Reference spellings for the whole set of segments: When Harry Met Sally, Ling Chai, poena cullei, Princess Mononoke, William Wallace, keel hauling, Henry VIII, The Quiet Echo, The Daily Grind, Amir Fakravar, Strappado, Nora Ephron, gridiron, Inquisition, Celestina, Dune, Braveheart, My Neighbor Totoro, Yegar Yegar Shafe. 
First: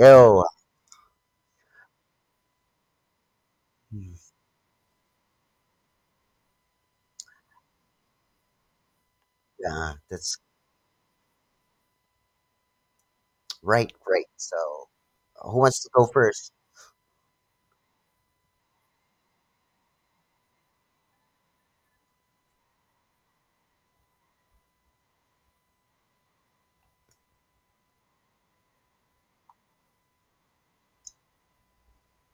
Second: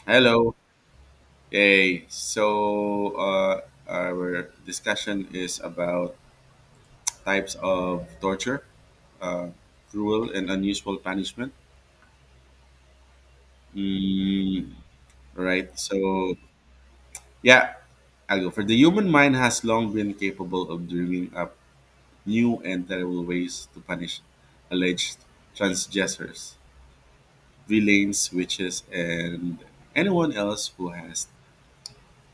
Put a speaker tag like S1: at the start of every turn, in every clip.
S1: Oh,
S2: Hello. Hey. Our discussion is about types of torture, uh,
S1: yeah,
S2: cruel
S1: that's
S2: and unusual punishment.
S1: right, right. So,
S2: Mm,
S1: who
S2: right.
S1: wants to go
S2: So
S1: first?
S2: yeah, I'll go for the human mind has long been capable of dreaming up new and terrible ways to punish alleged transgressors, villains, witches, and anyone else who has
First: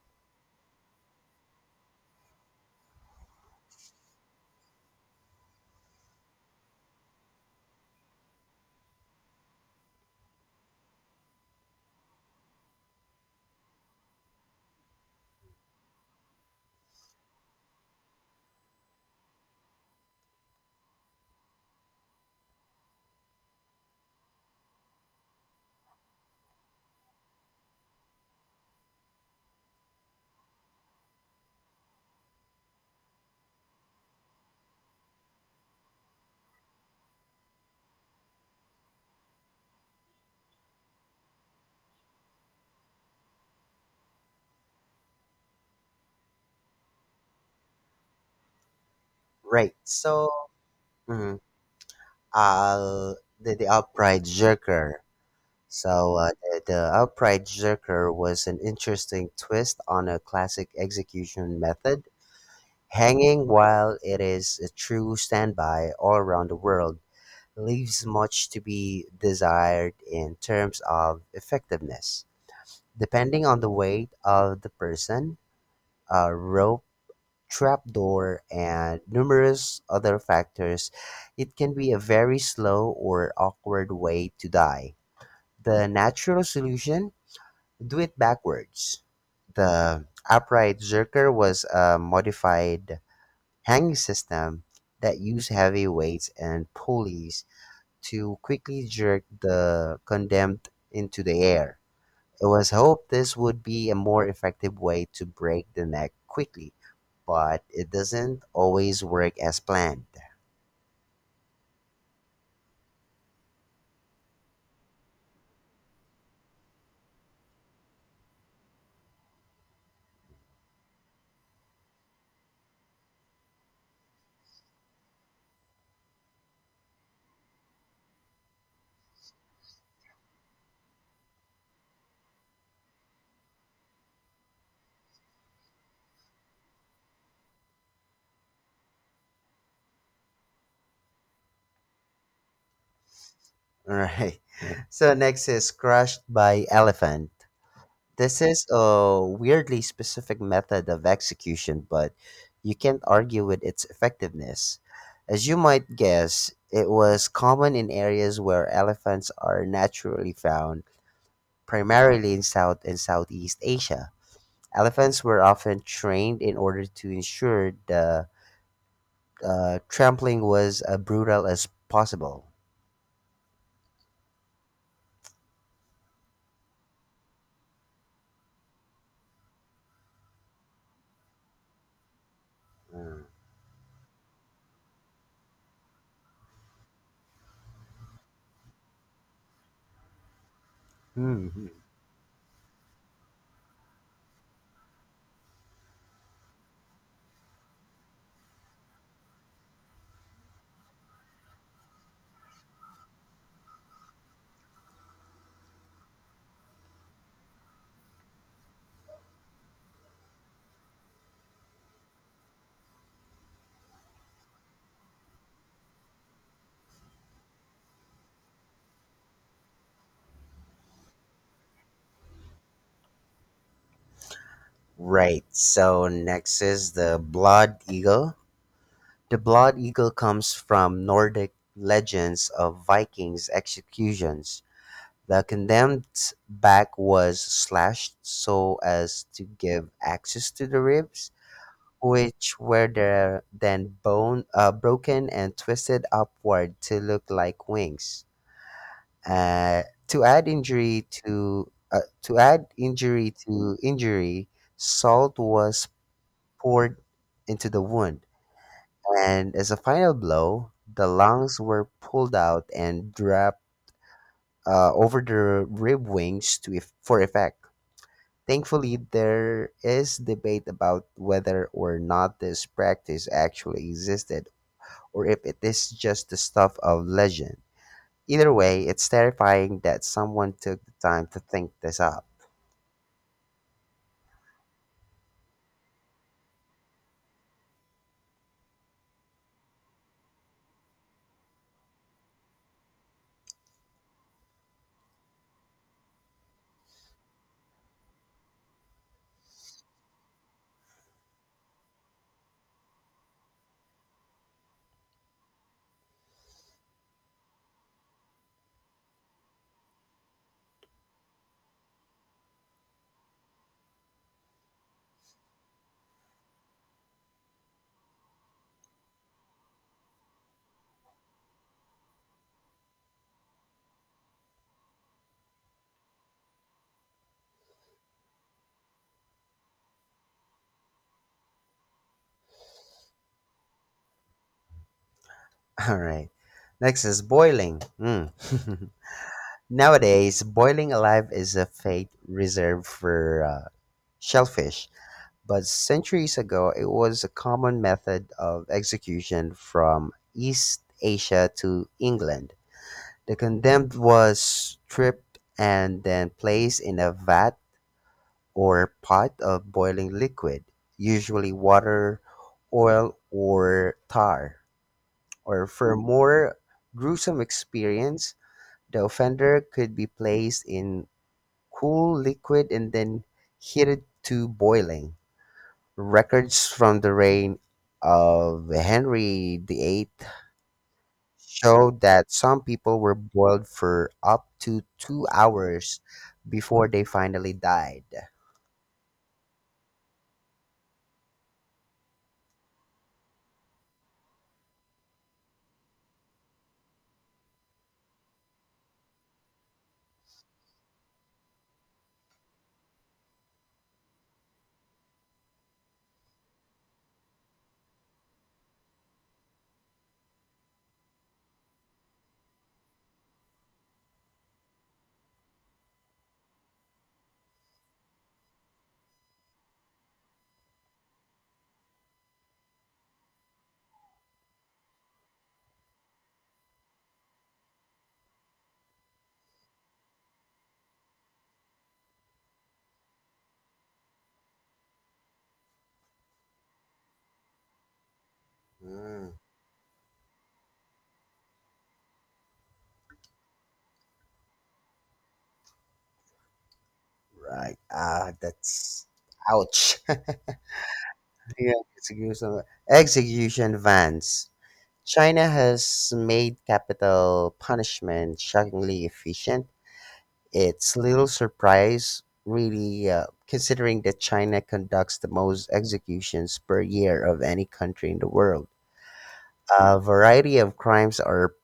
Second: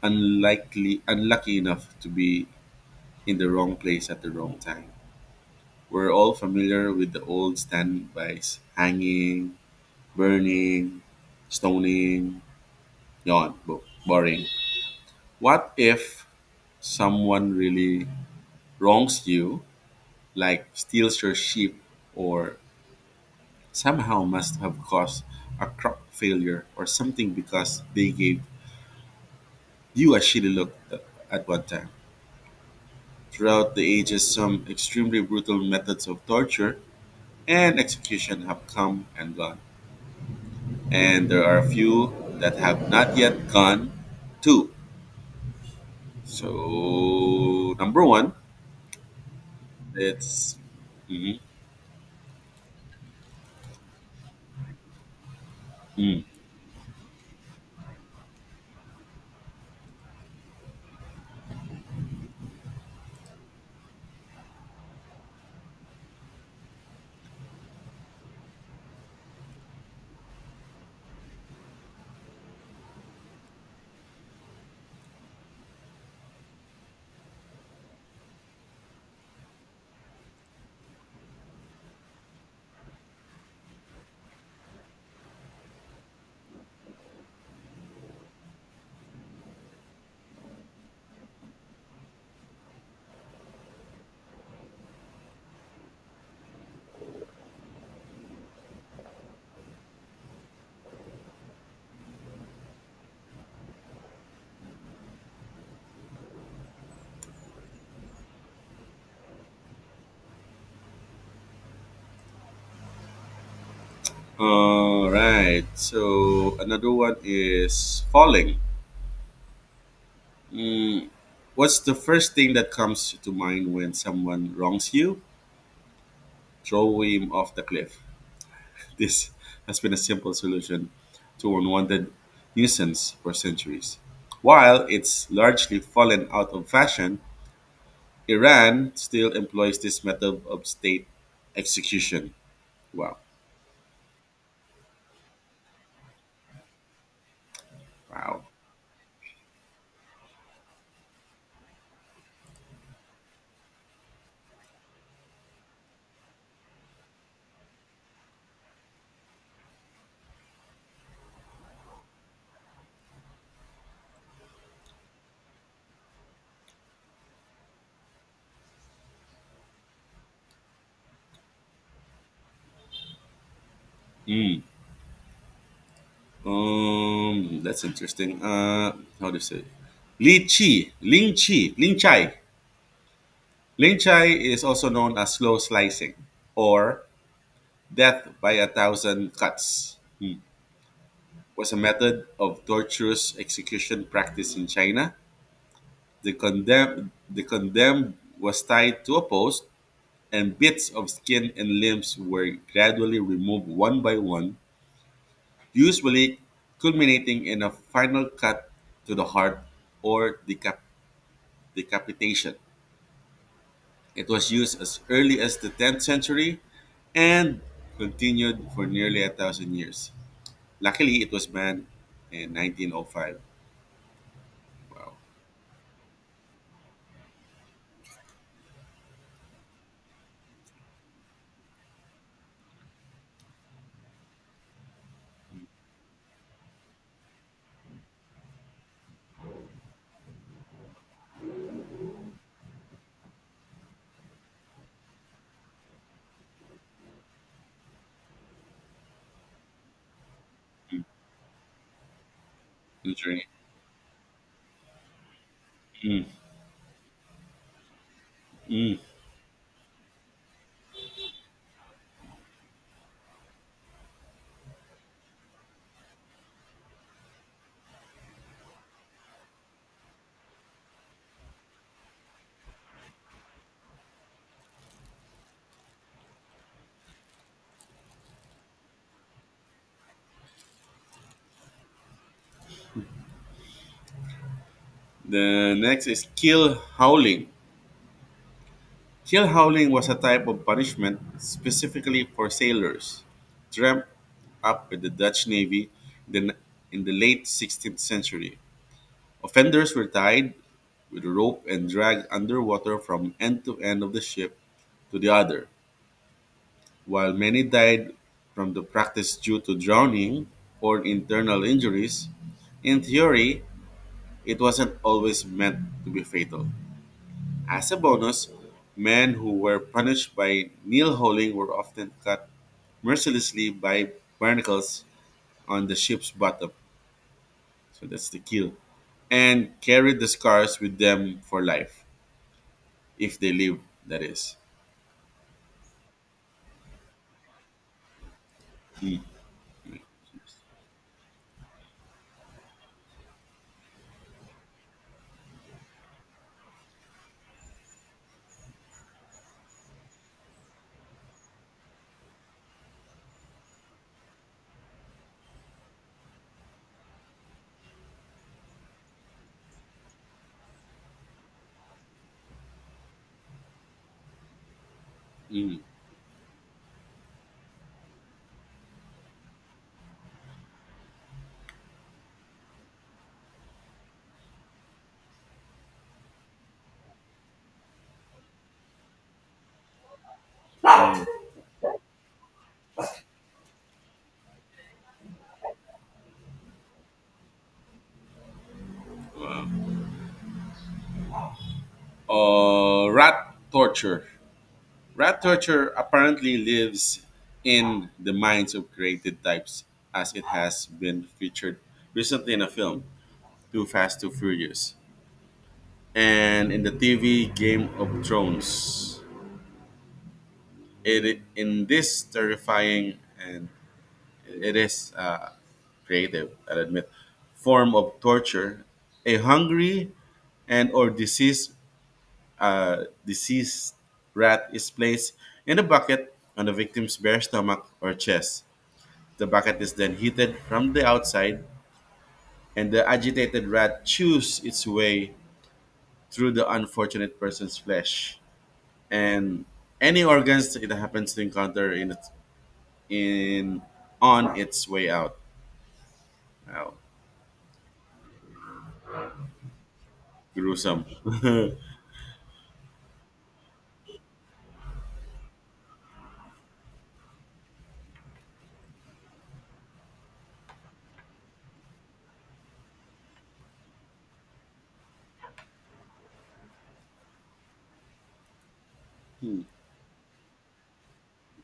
S2: unlikely unlucky enough to be in the wrong place at the wrong time. We're all familiar with the old standbys hanging, burning, stoning, yawn, boring. What if someone really wrongs you, like steals your sheep, or somehow must have caused a crop failure or something because they gave you a shitty look at one time. Throughout the ages, some extremely brutal methods of torture and execution have come and gone and there are a few that have not yet gone to. So number one,
S1: Right.
S2: it's mhm,
S1: Mm, the upright jerker. So,
S2: mm.
S1: uh, the, the upright jerker was an interesting twist on a classic execution method. Hanging, while it is a true standby all around the world, leaves much to be desired in terms of effectiveness. Depending on the weight of the person, a rope trapdoor, and numerous other factors, it can be a very slow or awkward way to die. The natural solution? Do it backwards. The upright zerker was a modified hanging system that used heavy weights and pulleys to quickly jerk the condemned into the air. It was hoped this would be a more effective way to break the neck quickly, but it doesn't always work as planned.
S2: All right. So another one is falling. Mm, what's the first thing that comes to mind when someone wrongs you? Throw him off the cliff. This has been a simple solution to unwanted nuisance for centuries. While it's largely fallen out of fashion, Iran still employs this method of state execution. Wow,
S1: All right. So next is crushed by elephant. This
S2: wow.
S1: is a weirdly specific method of execution, but you can't argue with its effectiveness. As you might guess, it was common in areas where elephants are naturally found, primarily in South and Southeast Asia. Elephants were often trained in order to ensure the trampling was as brutal as possible.
S2: That's interesting. How do you say? Li Chi, Ling Chi, Ling Chai.
S1: Mm.
S2: Ling Chai is also known as slow slicing or death by a thousand cuts. Hmm.
S1: Mhm.
S2: Was a method of torturous execution practiced in China. The condemned was tied to a post and bits of skin and limbs were gradually removed one by one, usually culminating in a final cut to the heart or decapitation. It was used as early as the 10th century and continued for nearly a thousand years. Luckily, it was banned in 1905. Wow.
S1: Right. So next is the Blood Eagle. The Blood Eagle comes from Nordic legends of Vikings executions. The condemned's back was slashed so as to give access to the ribs, which were there, then bone broken and twisted upward to look like wings. Uh, to add injury
S2: During-
S1: to injury, salt was
S2: Mm,
S1: poured into the wound,
S2: mm.
S1: and as a final blow, the lungs were pulled out and draped over the rib wings to if- for effect. Thankfully, there is debate about whether or not this practice actually existed, or if it is just the stuff of legend. Either way, it's terrifying that someone took the time to think this up.
S2: The next is kill howling. Keel howling was a type of punishment specifically for sailors, dreamt up by the Dutch Navy in the, in the late 16th century. Offenders were tied with a rope and dragged underwater from end to end of the ship to the other, while many died from the practice due to drowning or internal injuries. In theory, it wasn't always meant to be fatal. As a bonus, men who were punished by kneel holing were often cut mercilessly by barnacles on the ship's bottom. So that's the keel. And carried the scars with them for life, if they live. That is.
S1: All right. Next is boiling. Mm. Nowadays, boiling alive is a fate reserved for shellfish, but centuries ago, it was a common method of execution from East Asia to England. The condemned was stripped and then placed in a vat or pot of boiling liquid, usually water, oil, or tar, or
S2: Mm.
S1: for a more gruesome experience, the offender could be placed in cool liquid and then heated to boiling. Records from the reign of Henry VIII show that some people were boiled for up to 2 hours before they finally died.
S2: Rat torture. Rat torture apparently lives in the minds of created types as it has been featured recently in a film, Too Fast, Too Furious. And in the TV Game of Thrones. It in this terrifying and it is creative, I will admit, form of torture. A hungry and or diseased diseased rat is placed in a bucket on the victim's bare stomach or chest. The bucket is then heated from the outside, and the agitated rat chews its way through the unfortunate person's flesh.
S1: Mm,
S2: And any organs it happens to encounter in its in on its way out. Wow,
S1: right. Ah, that's ouch.
S2: gruesome.
S1: Yeah, execution vans. China has made capital punishment shockingly efficient. It's little surprise, really, considering that China conducts the most executions per year of any country in the world. A variety of crimes are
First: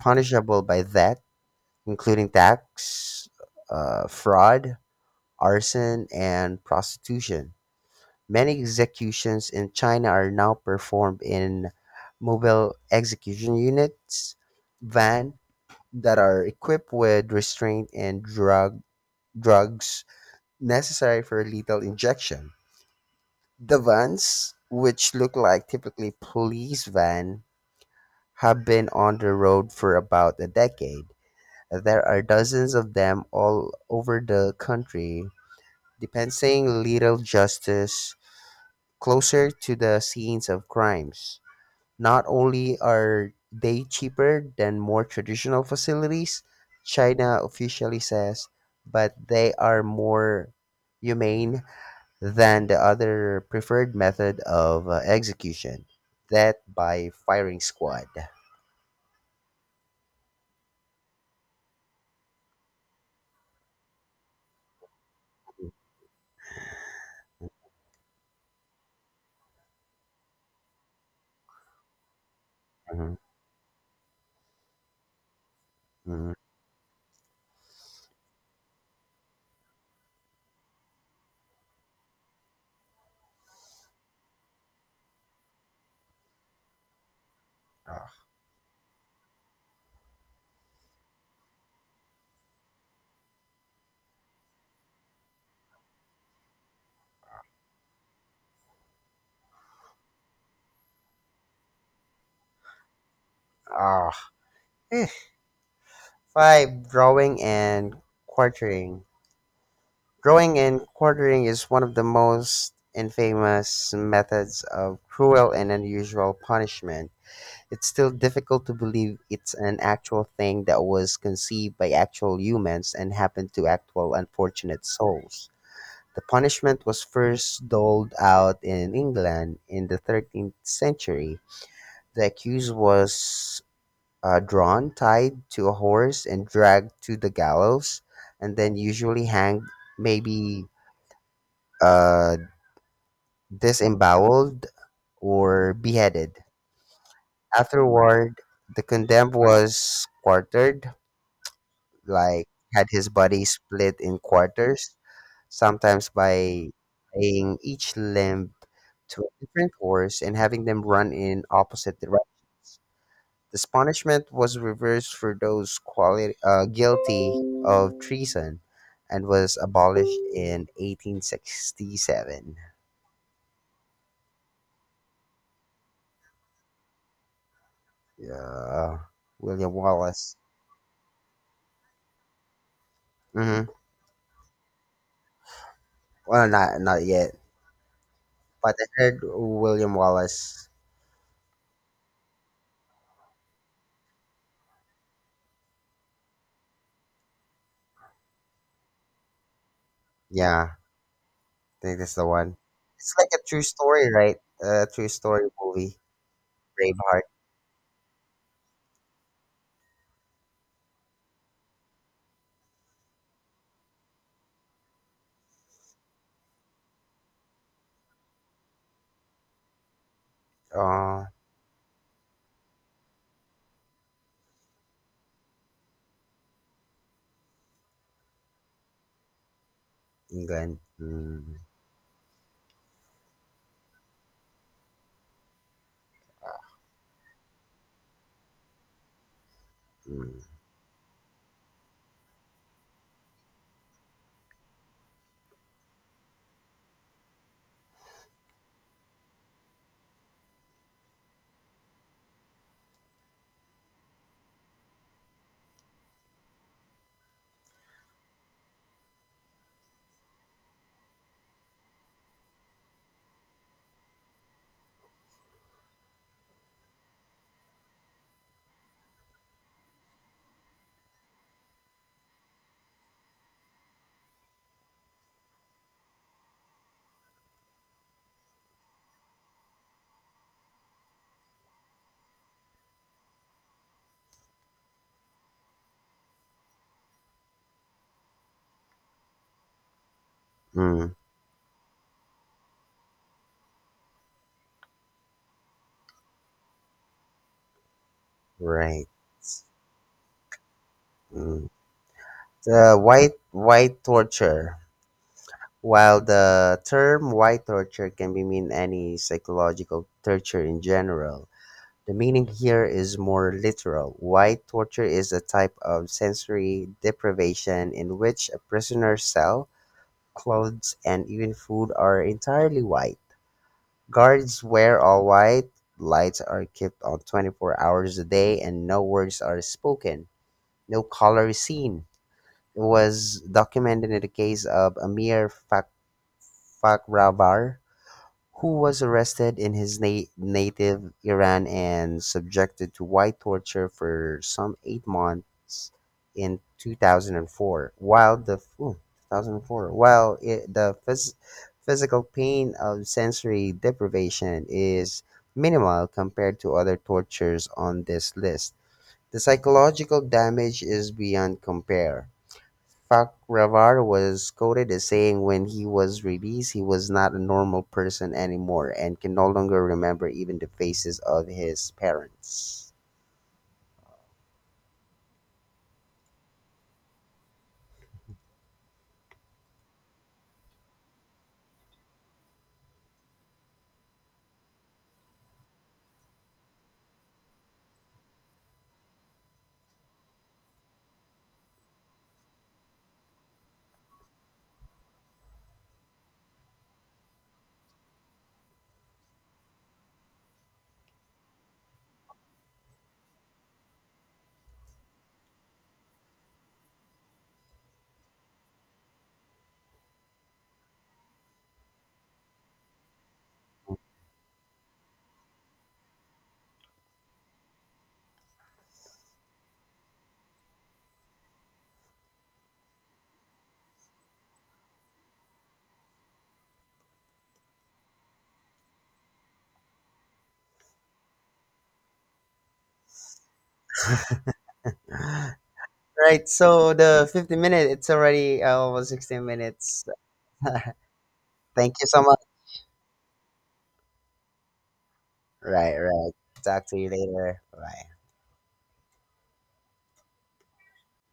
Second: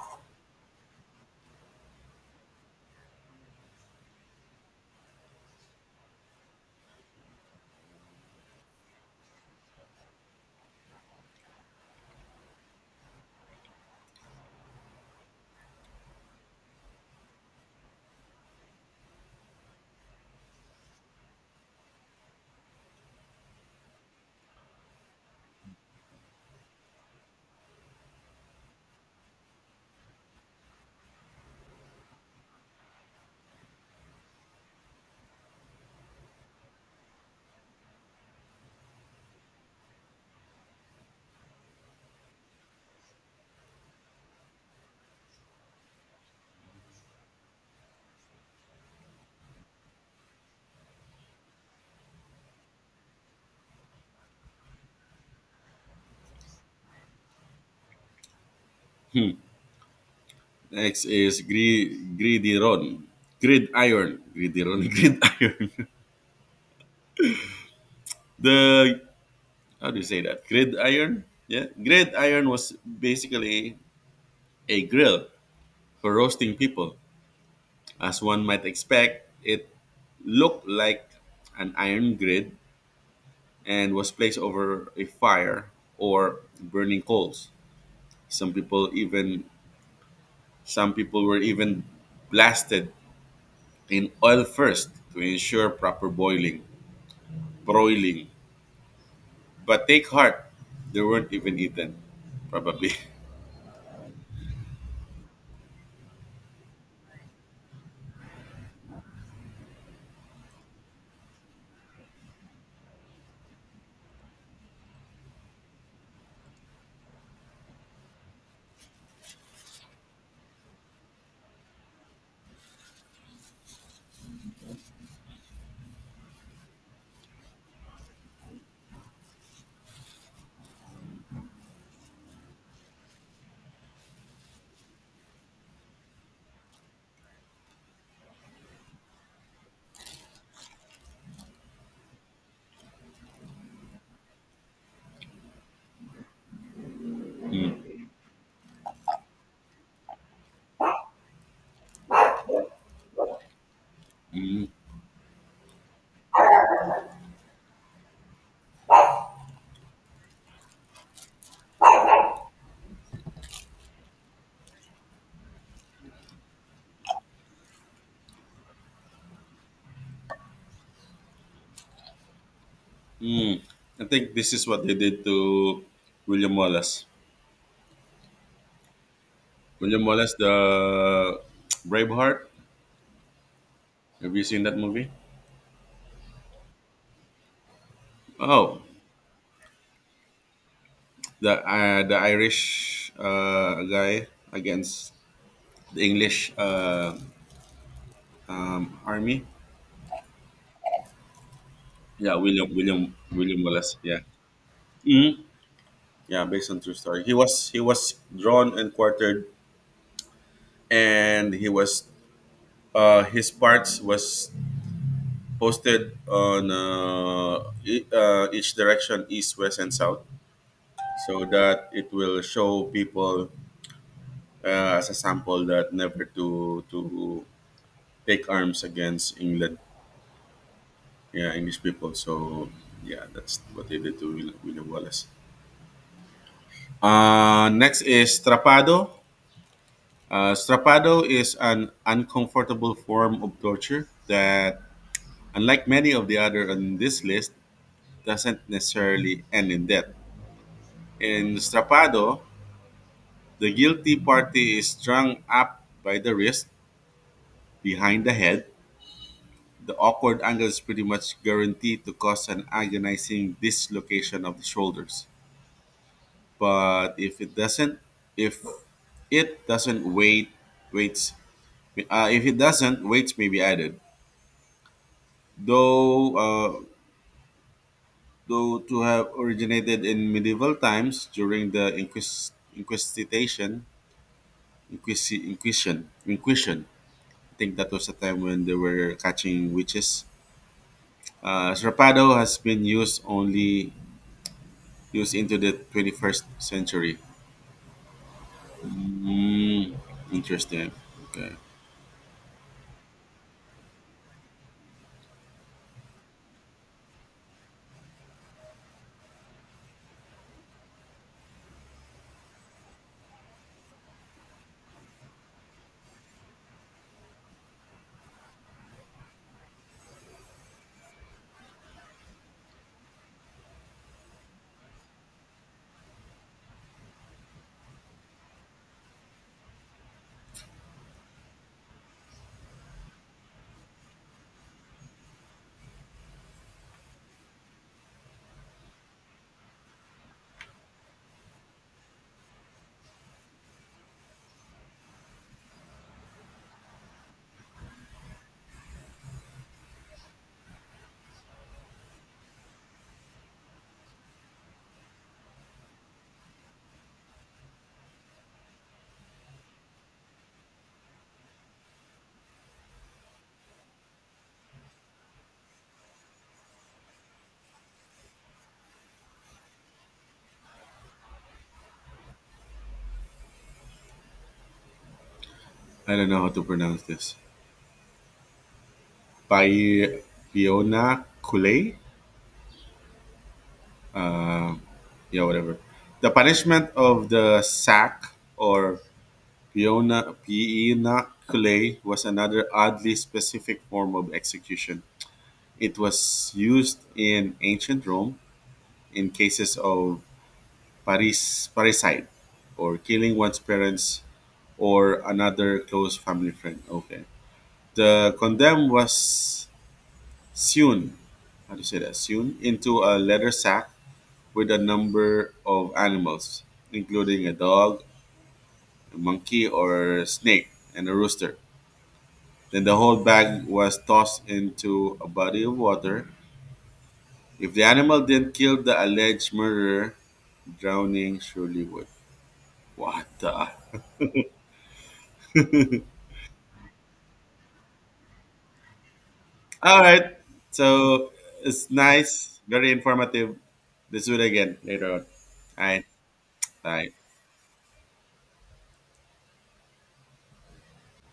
S1: punishable by that, including tax, fraud, arson, and prostitution. Many executions in China are now performed in mobile execution units, van, that are equipped with restraint and drugs necessary for lethal injection. The vans, which look like typically police van, have been on the road for about a decade. There are dozens of them all over the country, dispensing lethal justice closer to the scenes of crimes. Not only are they cheaper than more traditional facilities, China officially says, but they are more humane than the other preferred method of execution, that by firing squad.
S2: Next is gridiron, gridiron, gridiron, gridiron. The how do you say that? Gridiron. Yeah, gridiron was
S1: Mhm,
S2: basically a grill for
S1: mhm.
S2: roasting people. As one might expect, it looked like an iron grid and was placed over a fire or burning coals. Some people even some people were even blasted in oil first to ensure proper boiling, broiling. But take heart, they weren't even eaten, probably.
S1: Ah, eh. Five, drawing and quartering. Drawing and quartering is one of the most infamous methods of cruel and unusual punishment. It's still difficult to believe it's an actual thing that was conceived by actual humans and happened to actual unfortunate souls. The punishment was first doled out in England in the 13th century. The accused was drawn, tied to a horse, and dragged to the gallows, and then usually hanged, maybe uh, disemboweled, or beheaded. Afterward, the condemned was quartered, like had his body split in quarters, sometimes by tying each limb to a different horse and having them run in opposite directions. This punishment was reversed for those guilty of treason and was abolished in 1867.
S2: I think this is what they did to William Wallace.
S1: Yeah, William
S2: William
S1: Wallace.
S2: Wallace, the Braveheart.
S1: Mm-hmm.
S2: Have you seen that movie?
S1: Well, not yet, but
S2: Oh,
S1: I heard William Wallace.
S2: the Irish guy against the English army.
S1: Yeah. think that's the
S2: Yeah,
S1: one. It's like a true
S2: William Wallace.
S1: story,
S2: Yeah.
S1: right? A true
S2: Mhm.
S1: story movie.
S2: Yeah, based on true
S1: Braveheart.
S2: story. He was drawn and quartered, and he was his parts was posted on each direction, east, west, and south,
S1: Oh,
S2: so that it will show people as a sample that never to take arms against England,
S1: England.
S2: yeah,
S1: Mm,
S2: English people. So yeah, that's what they did to William Wallace. Next is Trapado.
S1: mm,
S2: Strapado is an uncomfortable form of torture that, unlike many of the other on this list, doesn't necessarily end in death. In Strapado, the guilty party is strung up by the wrist behind the head. The awkward angle is pretty much guaranteed to cause an agonizing dislocation of the shoulders. But if it doesn't, if it doesn't wait, waits, if it doesn't, weights may be added. Though uh, though to have originated in medieval times during the Inquisition. I think that was a time when they were catching witches.
S1: mm,
S2: Serrapado has been used into the 21st century.
S1: right.
S2: Mm, interesting. Okay.
S1: Mm. The white torture. While the term white torture can be mean any psychological torture in general, the meaning here is more literal. White torture is a type of sensory deprivation in which a prisoner's cell, clothes, and even food are entirely white. Guards wear all white, lights are kept on 24 hours a day, and no words are spoken. No color is seen. It was documented in the case of Amir Fakravar, who was arrested in his native Iran and subjected to white torture for some 8 months in 2004. 2004, while it, the phys- physical pain of sensory deprivation is minimal compared to other tortures on this list, the psychological damage is beyond compare. Farquhar was quoted as saying when he was released he was not a normal person anymore and can no longer remember even the faces of his parents.
S2: I don't know how to pronounce this. Pi- Piona Kule? Yeah, whatever. The punishment of the sack or Peona, pinaculae was another oddly specific form of execution. It was used in ancient Rome in cases of parricide, or killing one's parents or another close family friend. Okay. The condemned was sewn, how do you say that? Sewn into a leather sack with a number of animals, including a dog, a monkey or snake, and a rooster. Then the whole bag was tossed into a body of water. If the animal didn't kill the alleged murderer, drowning surely would. What the?
S1: Right, so the 50-minute, it's already almost 16
S2: All
S1: minutes.
S2: right. So it's
S1: Thank you so much.
S2: nice, very informative. Let's do it again later on. All
S1: Right,
S2: right.
S1: right. Talk to you
S2: Bye.
S1: later. Bye.